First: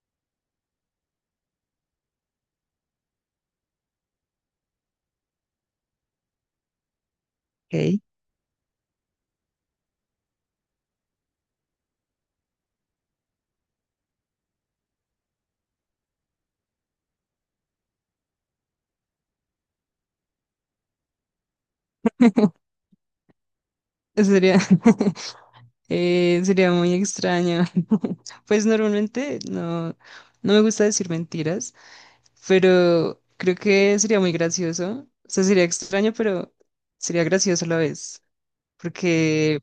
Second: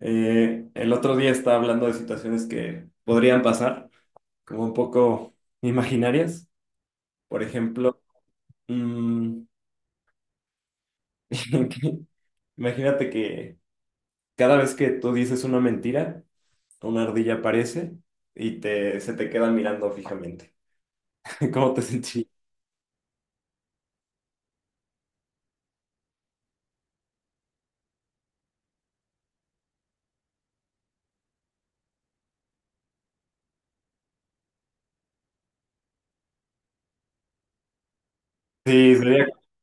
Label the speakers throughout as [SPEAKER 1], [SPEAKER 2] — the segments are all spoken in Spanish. [SPEAKER 1] El otro día estaba hablando de situaciones que podrían pasar, como un poco imaginarias. Por
[SPEAKER 2] Ok.
[SPEAKER 1] ejemplo, mm, imagínate que cada vez que tú dices una mentira, una ardilla aparece y se te queda mirando fijamente. ¿Cómo te sentí?
[SPEAKER 2] Eso sería, sería muy extraño. Pues normalmente no, no me gusta decir mentiras, pero creo que sería muy gracioso. O sea, sería extraño, pero sería gracioso a la vez,
[SPEAKER 1] Sí, sería...
[SPEAKER 2] porque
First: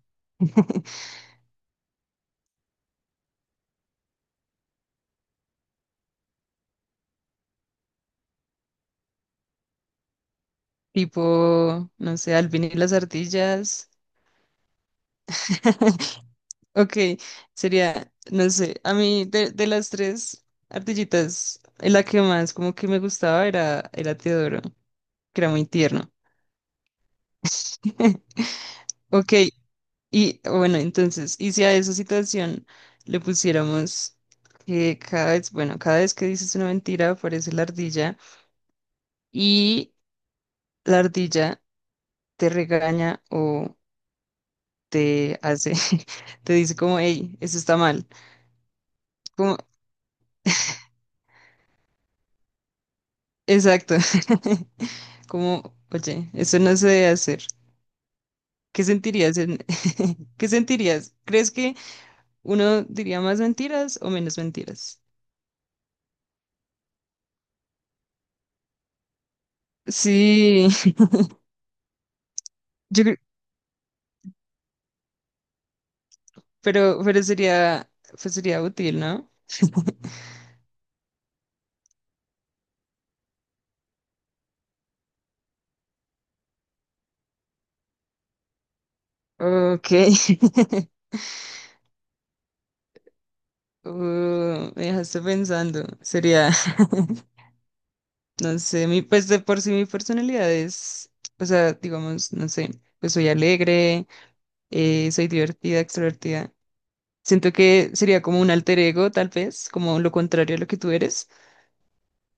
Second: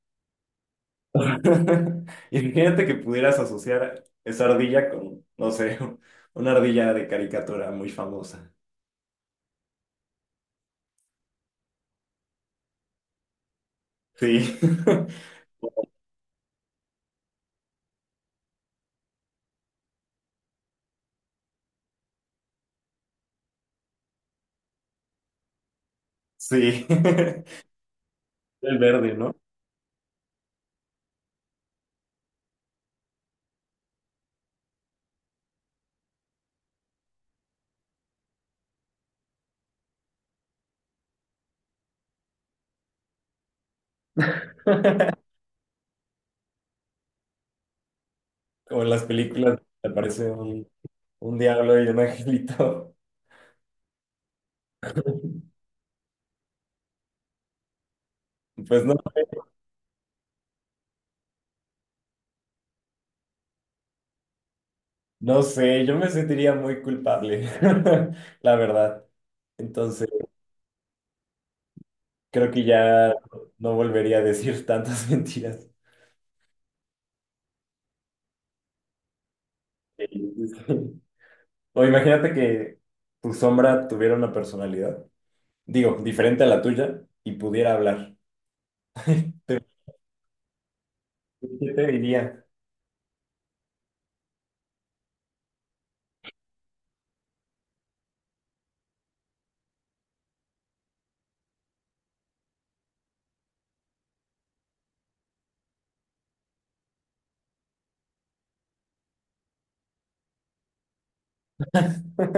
[SPEAKER 1] Imagínate que pudieras asociar esa ardilla con, no sé, una ardilla de caricatura muy famosa.
[SPEAKER 2] tipo, no sé, al vinil las ardillas.
[SPEAKER 1] Sí,
[SPEAKER 2] Ok, sería, no sé, a mí de las tres ardillitas, la que más como que me gustaba era Teodoro, que era muy tierno.
[SPEAKER 1] sí, el verde,
[SPEAKER 2] Ok,
[SPEAKER 1] ¿no?
[SPEAKER 2] y bueno, entonces, y si a esa situación le pusiéramos que cada vez, bueno, cada vez que dices una mentira aparece la ardilla y la ardilla te regaña o te hace, te dice como, hey, eso está mal.
[SPEAKER 1] Como en las películas, aparece un diablo y un angelito.
[SPEAKER 2] Exacto. Como, oye, eso no se debe hacer. ¿Qué
[SPEAKER 1] Pues no,
[SPEAKER 2] sentirías en... ¿Qué sentirías? ¿Crees que uno diría más mentiras o menos mentiras?
[SPEAKER 1] no sé, yo me sentiría muy culpable, la verdad. Entonces,
[SPEAKER 2] Sí,
[SPEAKER 1] creo que
[SPEAKER 2] yo
[SPEAKER 1] ya
[SPEAKER 2] creo-
[SPEAKER 1] no volvería a decir tantas mentiras.
[SPEAKER 2] pero, sería, pues sería útil, ¿no?
[SPEAKER 1] O imagínate que tu sombra tuviera una personalidad, digo, diferente a la tuya y pudiera hablar.
[SPEAKER 2] Ok.
[SPEAKER 1] ¿Qué te diría?
[SPEAKER 2] Me dejaste pensando. Sería, no sé, mi, pues de por sí mi personalidad es, o sea, digamos, no sé, pues soy alegre, soy divertida, extrovertida. Siento que sería como un alter ego, tal vez, como lo contrario a lo que tú eres.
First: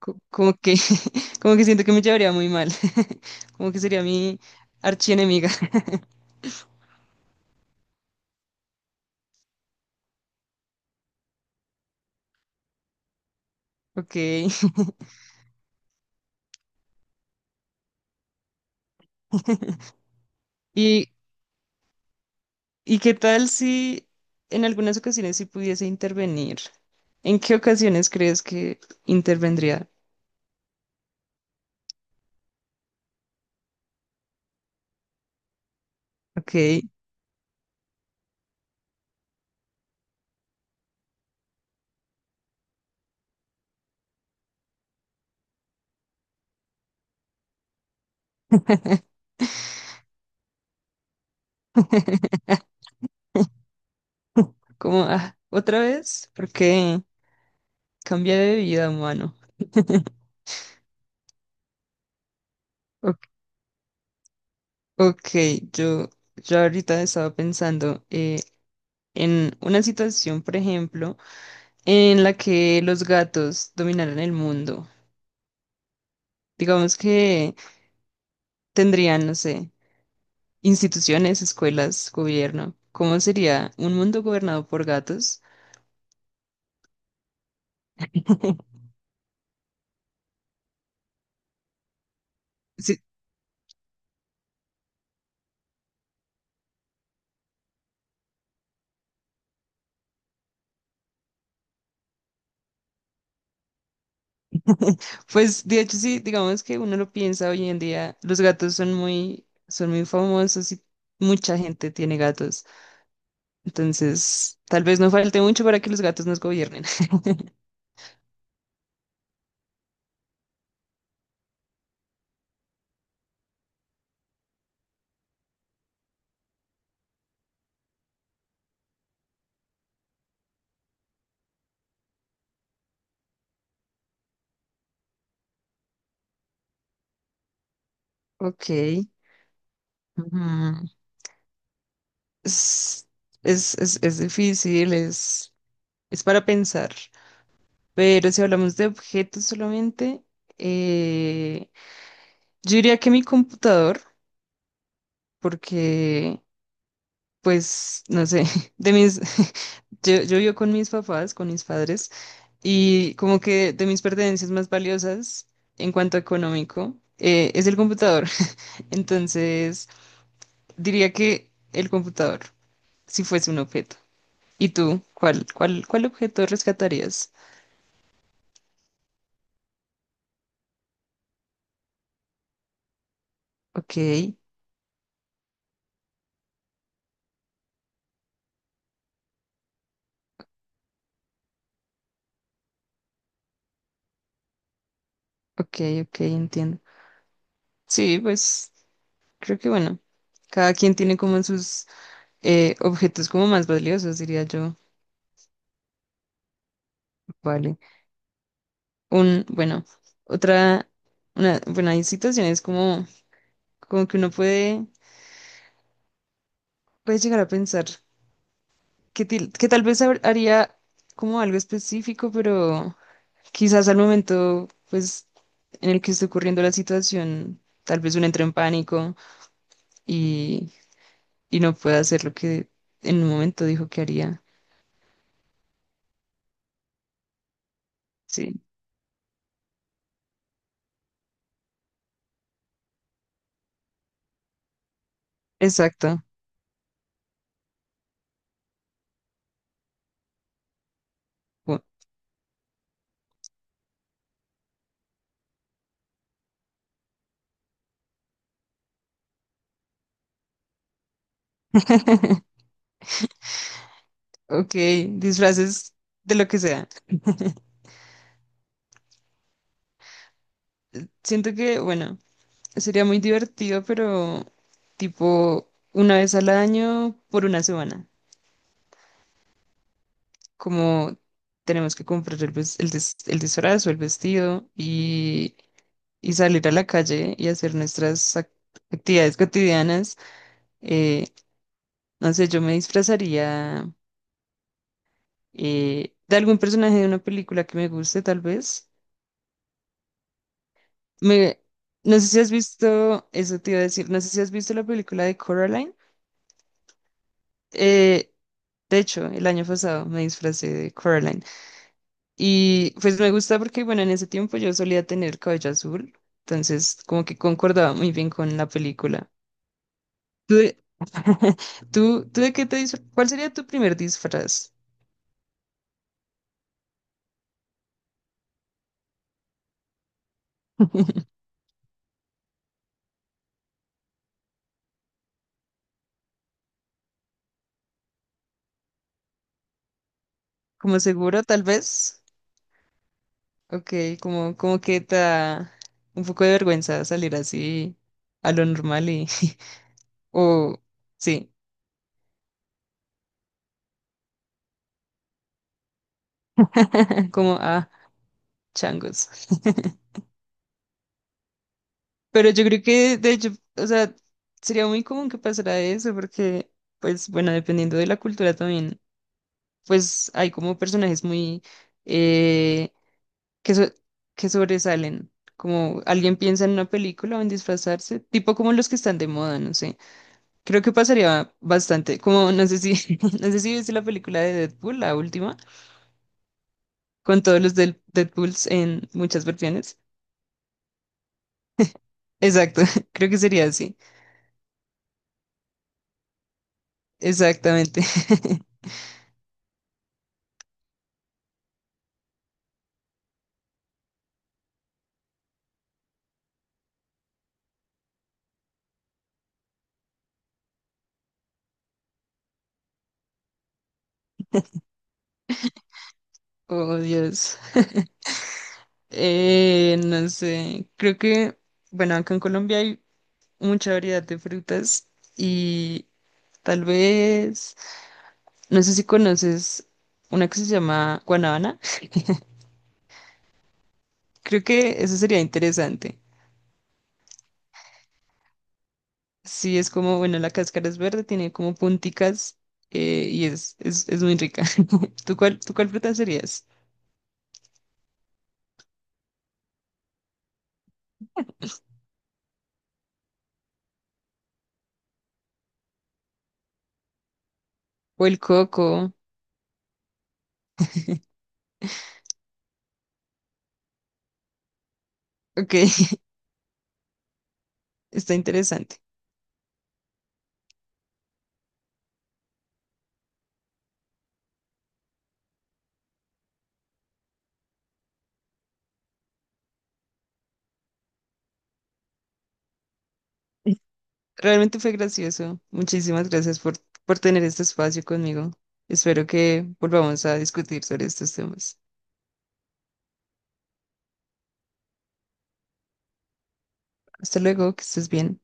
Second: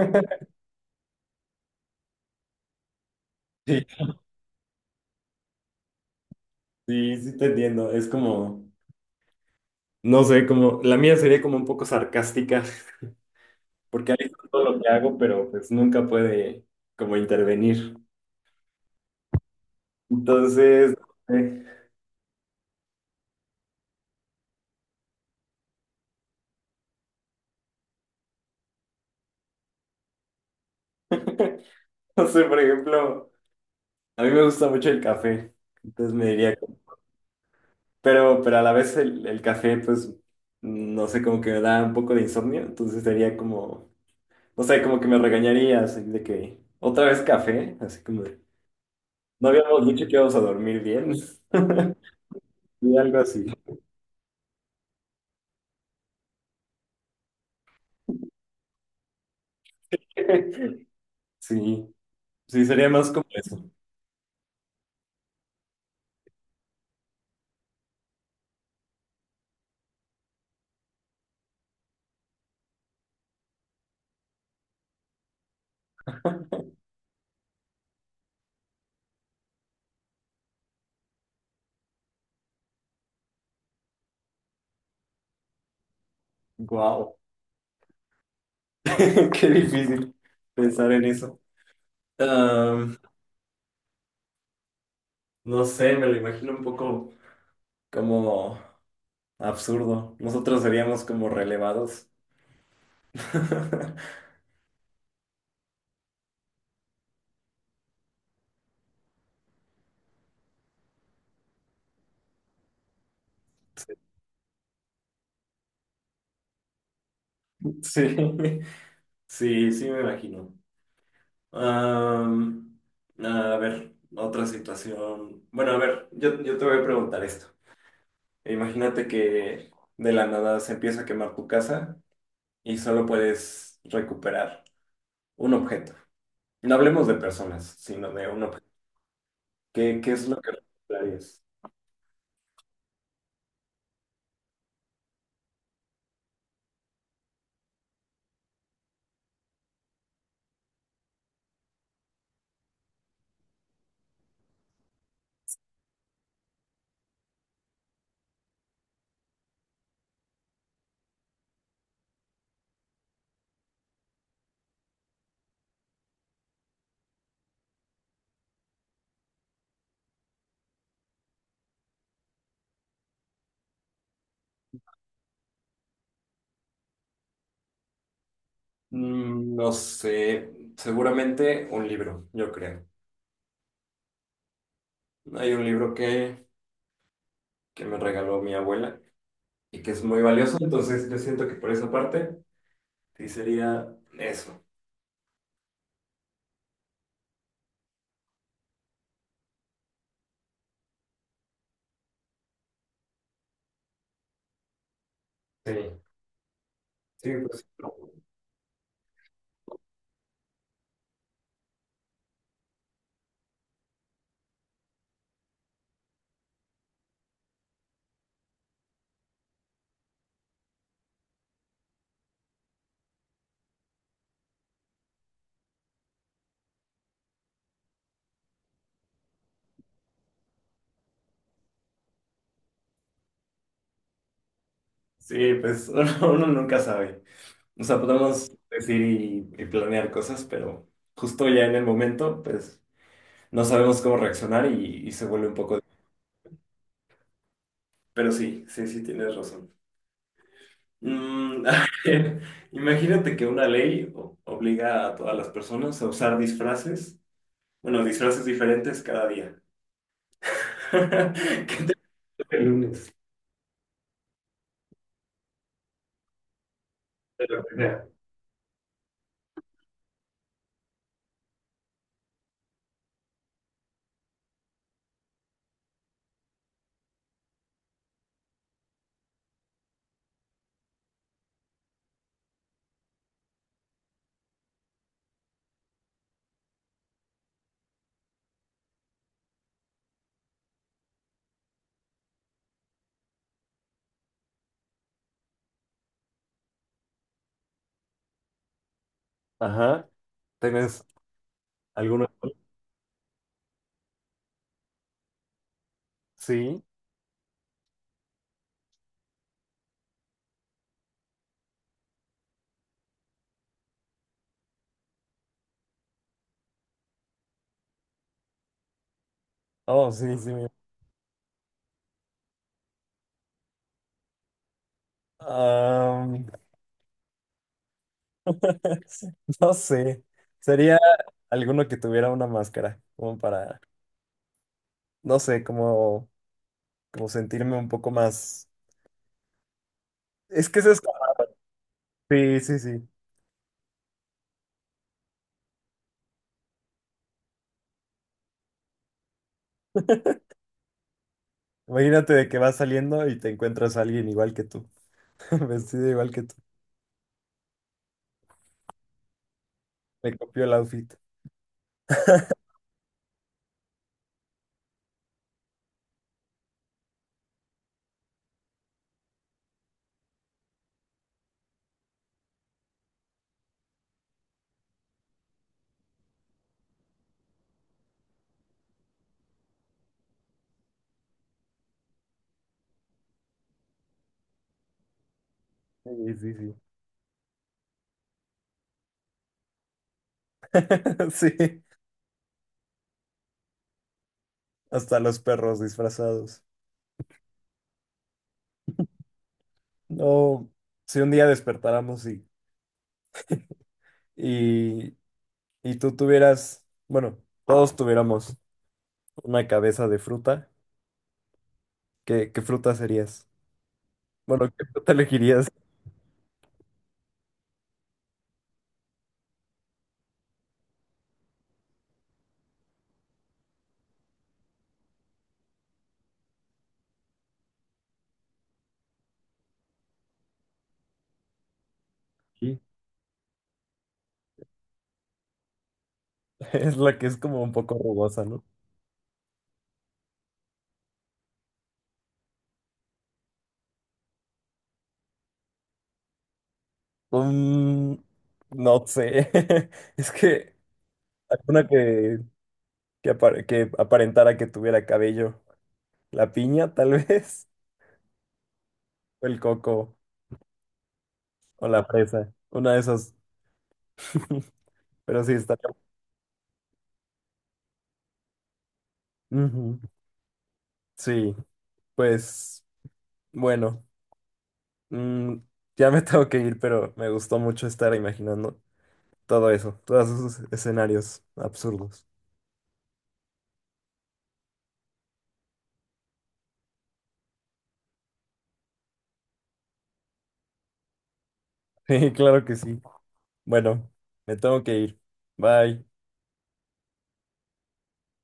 [SPEAKER 2] Como que, como que siento que me llevaría muy mal. Como que
[SPEAKER 1] Sí,
[SPEAKER 2] sería mi archienemiga.
[SPEAKER 1] sí, sí te entiendo. Es como, no sé, como, la mía sería como un poco sarcástica, porque
[SPEAKER 2] Ok.
[SPEAKER 1] ahí está todo lo que hago, pero pues nunca puede como intervenir. Entonces,
[SPEAKER 2] ¿Y,
[SPEAKER 1] eh,
[SPEAKER 2] y qué tal si en algunas ocasiones sí pudiese intervenir? ¿En qué ocasiones crees que intervendría?
[SPEAKER 1] no sé, por ejemplo, a mí me gusta mucho el café, entonces me
[SPEAKER 2] Ok.
[SPEAKER 1] diría, pero a la vez el café, pues, no sé, como que me da un poco de insomnio, entonces sería como, no sé, como que me regañaría, así de que, otra vez café, así como de, no habíamos dicho que íbamos a dormir bien, y algo así.
[SPEAKER 2] Como, ah, ¿otra vez? Porque cambia de vida, humano.
[SPEAKER 1] Sí, sí, sería más
[SPEAKER 2] Ok,
[SPEAKER 1] como eso.
[SPEAKER 2] ok, yo, yo ahorita estaba pensando. En una situación, por ejemplo, en la que los gatos dominaran el mundo. Digamos que tendrían, no sé, instituciones, escuelas, gobierno. ¿Cómo sería un mundo gobernado por gatos?
[SPEAKER 1] Wow. Qué difícil pensar en eso. Am,
[SPEAKER 2] Sí,
[SPEAKER 1] no sé, me lo imagino un poco como absurdo. Nosotros seríamos como relevados.
[SPEAKER 2] pues de hecho sí, digamos que uno lo piensa hoy en día, los gatos son muy famosos y mucha gente tiene gatos. Entonces, tal vez no falte mucho para que los gatos nos gobiernen.
[SPEAKER 1] Sí, sí, sí me imagino. Am, a ver, otra situación. Bueno, a ver, yo te voy a preguntar esto. Imagínate que de la nada se empieza a quemar tu casa y solo puedes recuperar un objeto. No hablemos de personas, sino de un objeto.
[SPEAKER 2] Ok.
[SPEAKER 1] ¿Qué, qué es
[SPEAKER 2] Ujú.
[SPEAKER 1] Planes.
[SPEAKER 2] Es, es difícil, es para pensar. Pero si hablamos de objetos solamente, eh, yo diría que mi computador, porque, pues, no sé, de mis, yo vivo con mis papás, con mis padres, y como que de mis pertenencias más valiosas en cuanto a económico, es el computador. Entonces, diría que el computador, si fuese un objeto. ¿Y tú, cuál objeto rescatarías?
[SPEAKER 1] Mm, no sé, seguramente un libro, yo creo.
[SPEAKER 2] Ok,
[SPEAKER 1] Hay un libro que me regaló mi abuela y que es muy valioso, entonces yo siento que por esa parte sí sería eso.
[SPEAKER 2] ok, ok, entiendo. Sí, pues creo que bueno, cada quien tiene como sus objetos como más valiosos, diría yo.
[SPEAKER 1] Sí, sí, pues,
[SPEAKER 2] Vale. Un, bueno, otra, una, Bueno, hay situaciones como, como que uno puede, puede llegar a pensar que tal vez haría como algo específico, pero quizás al momento, pues, en el que esté ocurriendo la situación, tal vez uno entre en pánico y, y no pueda hacer lo que en un momento dijo que haría.
[SPEAKER 1] sí, pues uno nunca sabe. O sea, podemos
[SPEAKER 2] Sí,
[SPEAKER 1] decir y planear cosas, pero justo ya en el momento, pues no sabemos cómo reaccionar y se vuelve un poco...
[SPEAKER 2] exacto.
[SPEAKER 1] Pero sí, sí, sí, tienes razón. Mm,
[SPEAKER 2] Bu-
[SPEAKER 1] a ver, imagínate que una ley obliga a todas las personas a usar disfraces, bueno, disfraces diferentes cada día. ¿Qué te toca el lunes?
[SPEAKER 2] ok, disfraces de lo que sea.
[SPEAKER 1] De lo que sea.
[SPEAKER 2] Siento que, bueno, sería muy divertido, pero tipo una vez al año por una semana. Como tenemos que comprar el disfraz o el vestido y salir a la calle y hacer nuestras actividades cotidianas. eh, no sé, yo me disfrazaría de algún personaje de una película que me guste, tal vez.
[SPEAKER 1] Ajá. ¿Tienes
[SPEAKER 2] Me, no sé
[SPEAKER 1] alguno?
[SPEAKER 2] si has visto, eso te iba a decir, no sé si has visto la película de Coraline.
[SPEAKER 1] Sí.
[SPEAKER 2] Eh, de hecho, el año pasado me disfracé de Coraline. Y pues me gusta porque, bueno, en ese tiempo yo solía tener cabello azul, entonces como que concordaba muy bien con la película.
[SPEAKER 1] Oh, sí, sí.
[SPEAKER 2] ¿Tú,
[SPEAKER 1] Me-
[SPEAKER 2] ¿Tú, de qué cuál sería tu primer disfraz?
[SPEAKER 1] Am, no sé. Sería alguno que tuviera una máscara, como para, no sé, como, como sentirme un poco más. Es que eso es.
[SPEAKER 2] ¿Como
[SPEAKER 1] Esto.
[SPEAKER 2] seguro, tal vez?
[SPEAKER 1] Sí, sí, sí.
[SPEAKER 2] Ok, como, como que te da un poco de vergüenza salir así a lo normal y... O sí,
[SPEAKER 1] Imagínate de que vas saliendo y te encuentras a alguien igual que tú, vestido igual que tú.
[SPEAKER 2] como ah, changos.
[SPEAKER 1] Me copió el outfit.
[SPEAKER 2] Pero yo creo que, de hecho, o sea, sería muy común que pasara eso porque, pues, bueno, dependiendo de la cultura también, pues hay como personajes muy... eh, que, so- que sobresalen. Como alguien piensa en una película o en disfrazarse, tipo como los que están de moda, no sé. Creo que pasaría bastante, como no sé si, no sé si viste la película de Deadpool, la última,
[SPEAKER 1] Sí, sí, sí.
[SPEAKER 2] con todos los del Deadpools en muchas versiones.
[SPEAKER 1] Sí,
[SPEAKER 2] Exacto, creo que sería así.
[SPEAKER 1] hasta los perros disfrazados.
[SPEAKER 2] Exactamente.
[SPEAKER 1] No, si un día despertáramos y, y tú tuvieras, bueno, todos tuviéramos una cabeza de fruta, ¿qué, qué fruta serías? Bueno, ¿qué fruta elegirías?
[SPEAKER 2] Oh, Dios. No sé, creo que, bueno, acá en Colombia hay mucha variedad de frutas y tal vez... No sé si conoces una que se llama guanábana.
[SPEAKER 1] Sí,
[SPEAKER 2] Creo que eso sería interesante.
[SPEAKER 1] es la que es como un poco rugosa, ¿no?
[SPEAKER 2] Sí, es como, bueno, la cáscara es verde, tiene como punticas y es, muy rica. Tú cuál fruta serías?
[SPEAKER 1] Mm, no sé. Es que alguna que, que aparentara que tuviera cabello. La piña, tal vez,
[SPEAKER 2] O el coco.
[SPEAKER 1] o el coco, o la fresa, una de esas. Pero sí,
[SPEAKER 2] Ok,
[SPEAKER 1] está.
[SPEAKER 2] está interesante.
[SPEAKER 1] Ujú. Sí, pues bueno, mm, ya me tengo que ir, pero me gustó mucho estar imaginando todo eso, todos esos escenarios absurdos.
[SPEAKER 2] Realmente fue gracioso. Muchísimas gracias por tener este espacio conmigo. Espero que volvamos a discutir sobre estos temas.
[SPEAKER 1] Sí, claro que sí. Bueno, me tengo que ir. Bye.
[SPEAKER 2] Hasta luego, que estés bien.